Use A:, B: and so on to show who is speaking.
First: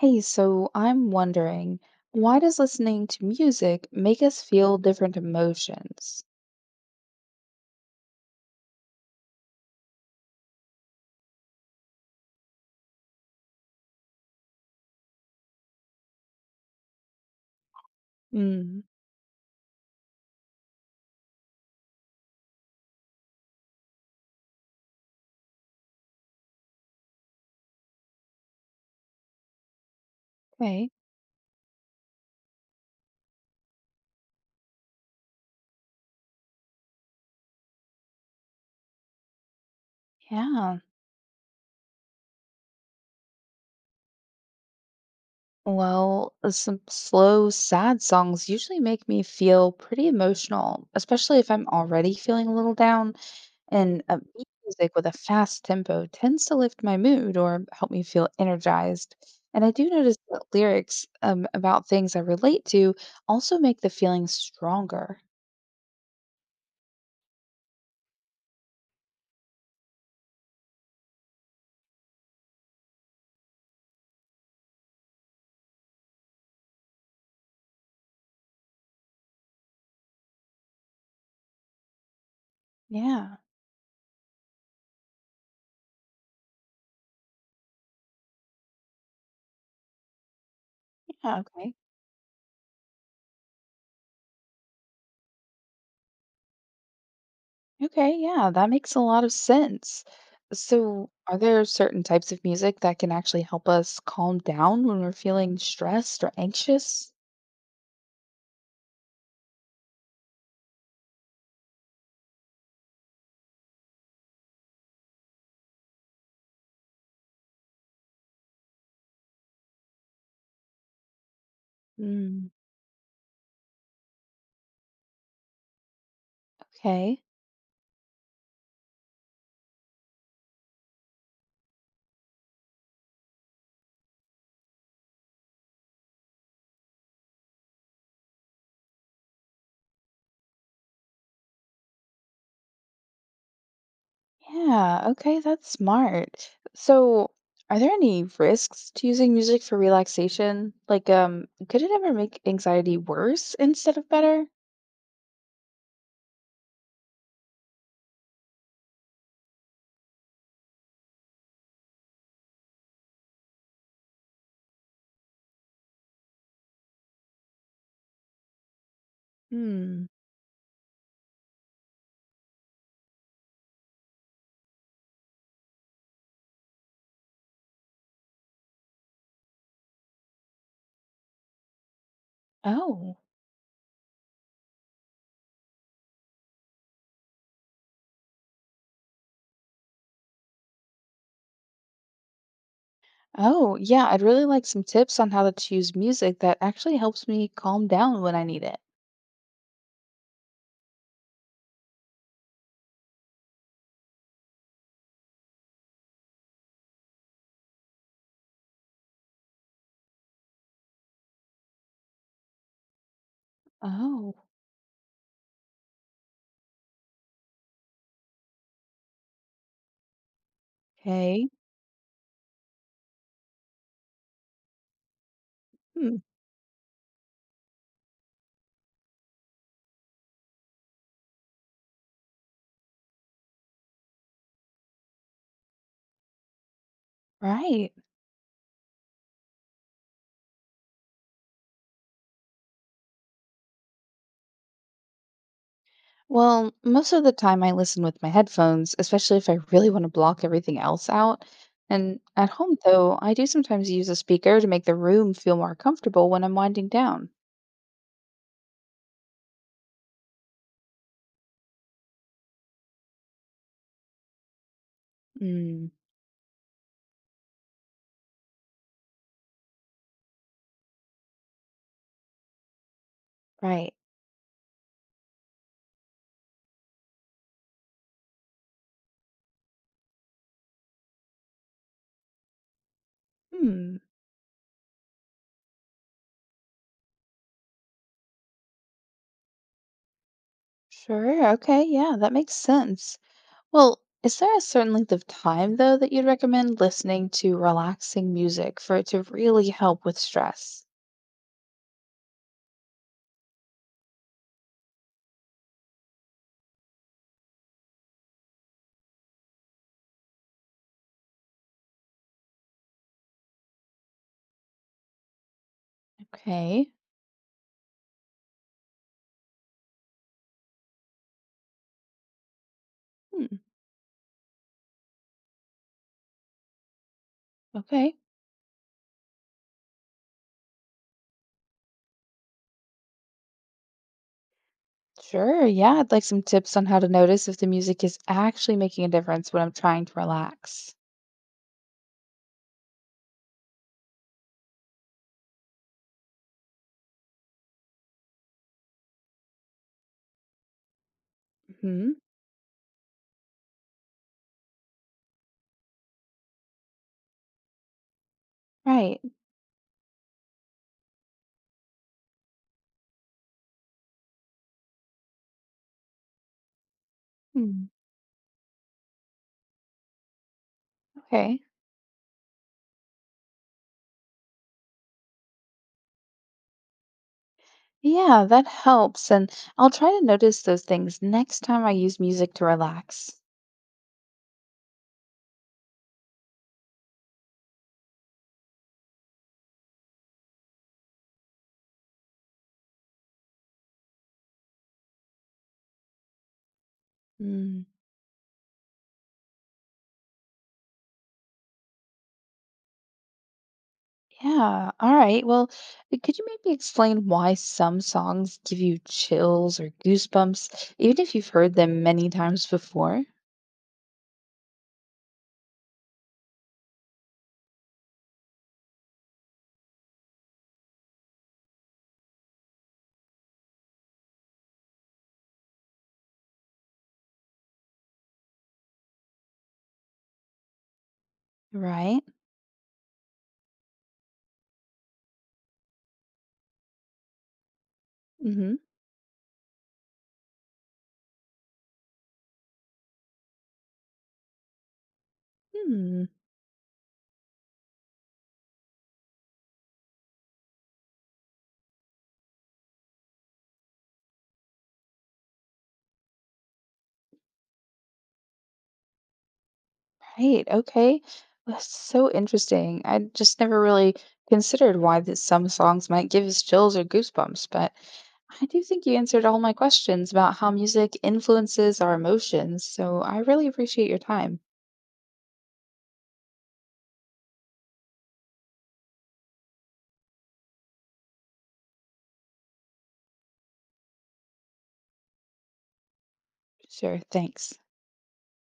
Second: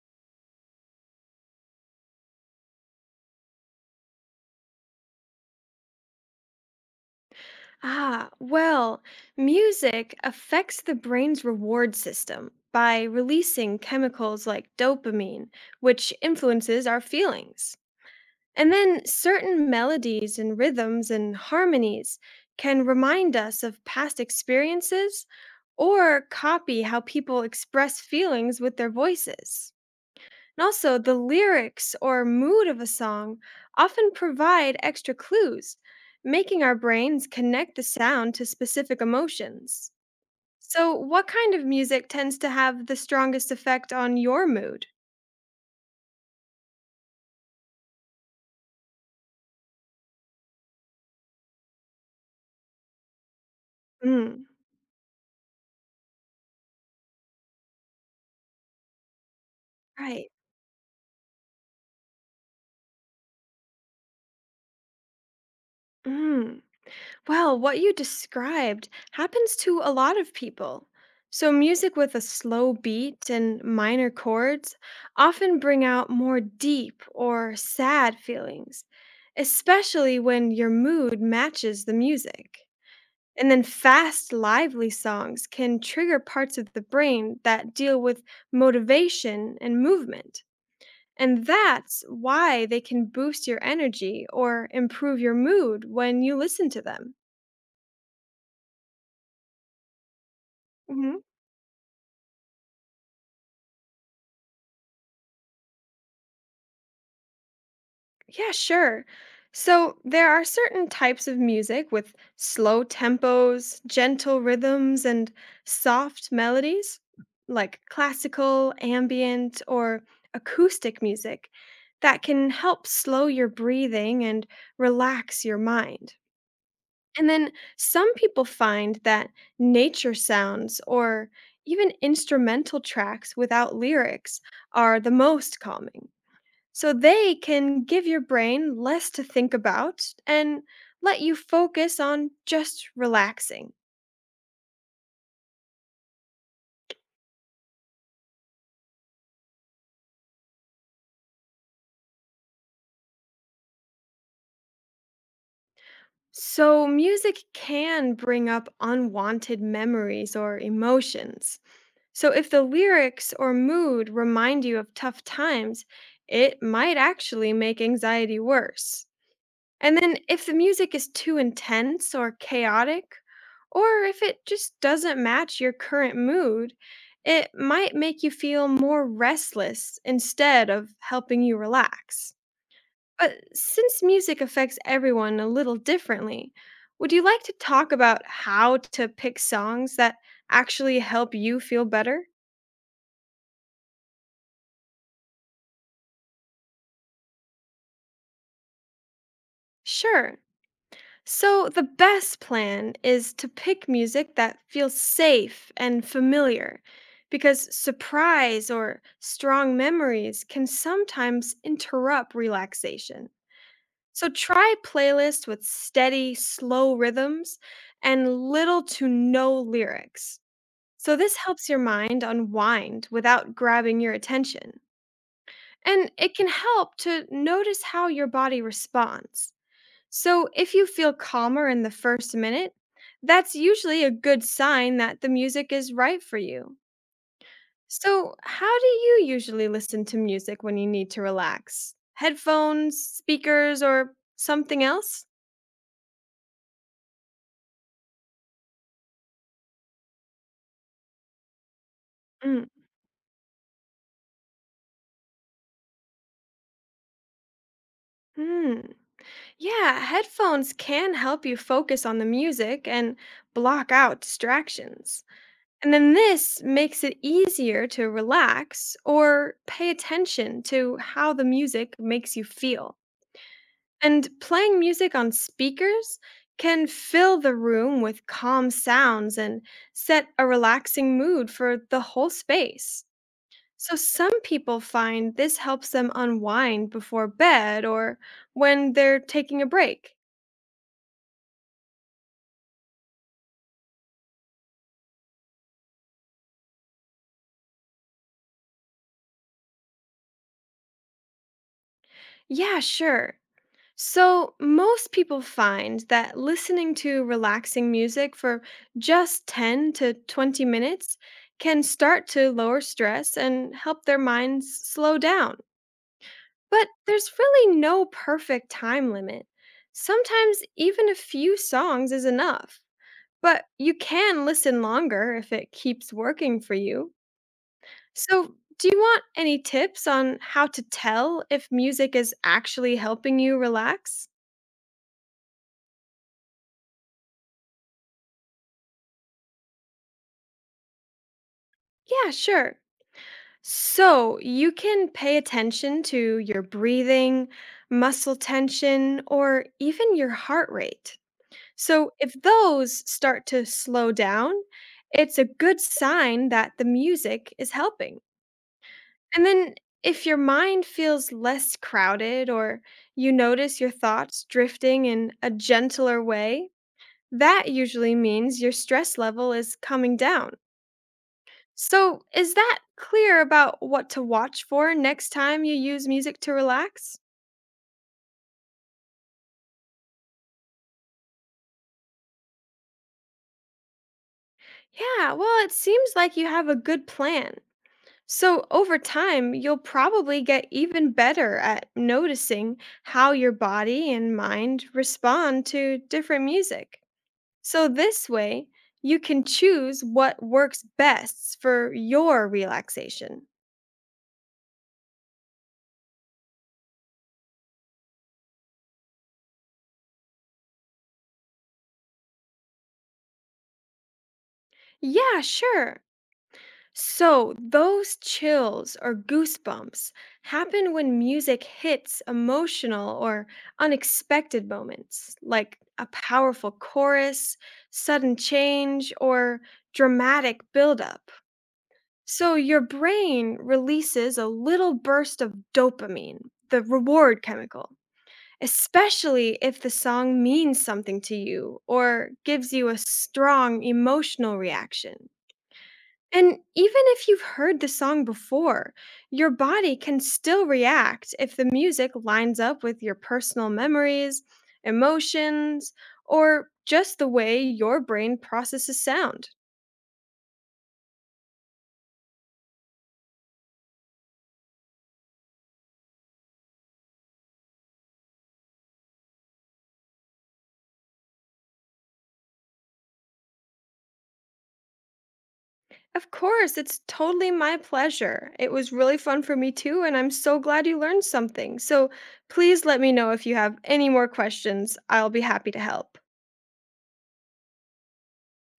A: Hey, so I'm wondering, why does listening to music make us feel different emotions?
B: Ah, well, music affects the brain's reward system by releasing chemicals like dopamine, which influences our feelings. And
A: Mm,
B: then certain melodies and rhythms and harmonies can remind us of past experiences or copy how people express feelings with their voices. And
A: okay.
B: also, the lyrics or mood of a song often provide extra clues, making our brains connect the sound to specific emotions.
A: Yeah,
B: So, what kind of music tends to have the strongest effect on your mood?
A: well, some slow, sad songs usually make me feel pretty emotional, especially if I'm already feeling a little down, and
B: Mm,
A: upbeat music with a fast tempo tends to lift my mood or help me feel energized. And I do notice
B: right.
A: that lyrics about things I relate to also make the feeling stronger.
B: Mm. Well, what you described happens to a lot of people. So, music with a slow beat and minor chords often bring out more deep or sad feelings, especially when your mood matches the music.
A: Yeah.
B: And then, fast, lively songs can trigger parts of the brain that deal with motivation and movement.
A: Yeah.
B: And
A: Okay.
B: that's why they can boost your energy or improve your mood when you listen to them.
A: Okay, yeah, that makes a lot of sense. So,
B: Mm-hmm.
A: are there certain types of music that can actually help us calm down when we're feeling stressed or anxious?
B: Yeah, sure. So there are certain types of music with slow tempos, gentle rhythms, and soft melodies, like classical, ambient, or acoustic music, that
A: Mm,
B: can help slow your breathing and relax your mind.
A: okay.
B: And then some people find that nature sounds or even instrumental tracks without lyrics are the most calming. So they can give your brain less to think about and let you focus on just relaxing.
A: Yeah, okay, that's smart. So, are there any risks to using music for relaxation? Like, could it ever make anxiety worse instead of better?
B: So, music can bring up unwanted memories or emotions. So, if the lyrics or mood remind you of tough times, it might actually make anxiety worse. And
A: Hmm.
B: then if the music is too intense or chaotic, or if it just doesn't match your current mood, it might make you feel more restless instead of helping you relax.
A: Oh.
B: But since music affects everyone a little differently, would you like to talk about how to pick songs that actually help you feel better?
A: Oh, yeah, I'd really like some tips on how to choose music that actually helps me calm down when I need it.
B: Sure. So, the best plan is to pick music that feels safe and familiar because surprise or strong memories can sometimes interrupt relaxation. So,
A: Oh.
B: try playlists with steady, slow rhythms and little to no lyrics. So, this
A: Okay.
B: helps your mind unwind without grabbing your attention. And
A: Hmm.
B: it can help to notice how your body responds. So, if you feel calmer in the first minute, that's usually a good sign that the music is right for you.
A: Right.
B: So, how do you usually listen to music when you need to relax? Headphones, speakers, or something else?
A: Well, most of the time I listen with my headphones, especially if I really want to block everything else out. And at
B: Mm,
A: home, though, I do sometimes use a speaker to make the room feel more comfortable when I'm winding down.
B: mm. Yeah, headphones can help you focus on the music and block out distractions.
A: Mm,
B: And then this makes it easier to relax or pay attention to how the music makes you feel.
A: right.
B: And playing music on speakers can fill the room with calm sounds and set a relaxing mood for the whole space. So,
A: Hmm.
B: some people find this helps them unwind before bed or when they're taking a break.
A: Sure. Okay. Yeah, that makes sense. Well, is there a certain length of time, though, that you'd recommend listening to relaxing music for it to really help with stress?
B: Yeah, sure. So, most people find that listening to relaxing music for just 10 to 20 minutes can start to lower stress and help their minds slow down. But
A: Okay.
B: there's really no perfect time limit. Sometimes even a few songs is enough,
A: Hmm.
B: but you can listen longer if it keeps working for you.
A: Okay.
B: So, do you want any tips on how to tell if music is actually helping you relax?
A: Sure, yeah, I'd like some tips on how to notice if the music is actually making a difference when I'm trying to relax.
B: Yeah, sure. So, you can pay attention to your breathing, muscle tension, or even your heart rate.
A: Hmm.
B: So if those start to slow down, it's a good sign that the music is helping.
A: Right.
B: And then if your mind feels less crowded or you notice your thoughts drifting in a gentler way, that
A: Hmm.
B: usually means your stress level is coming down.
A: Okay.
B: So, is that clear about what to watch for next time you use music to relax?
A: Yeah, that helps. And I'll try to notice those things next time I use music to relax.
B: Yeah, well, it seems like you have a good plan. So, over time, you'll probably get even better at noticing how your body and mind respond to different music.
A: Mm,
B: So, this way, you can choose what works best for your relaxation.
A: yeah. All right. Well, could you maybe explain why some songs give you chills or goosebumps, even if you've heard them many times before?
B: Yeah, sure. So, those chills or goosebumps happen when music hits emotional or unexpected moments, like a powerful chorus, sudden change, or dramatic buildup.
A: Right.
B: So, your brain releases a little burst of dopamine, the reward chemical,
A: Mm-hmm.
B: especially if the song means something to you or gives you a strong emotional reaction. And even if you've heard the song before, your body can still react if the music lines up with your personal memories, emotions, or just the way your brain processes sound.
A: Right. Okay. Well, that's so interesting. I just never really considered why that some songs might give us chills or goosebumps, but I do think you answered all my questions about how music influences our emotions. So I really appreciate your time.
B: Of course, it's totally my pleasure. It was really fun for me too, and I'm so glad you learned something. So please let me know if you have any more questions. I'll be happy to help.
A: Sure. Thanks.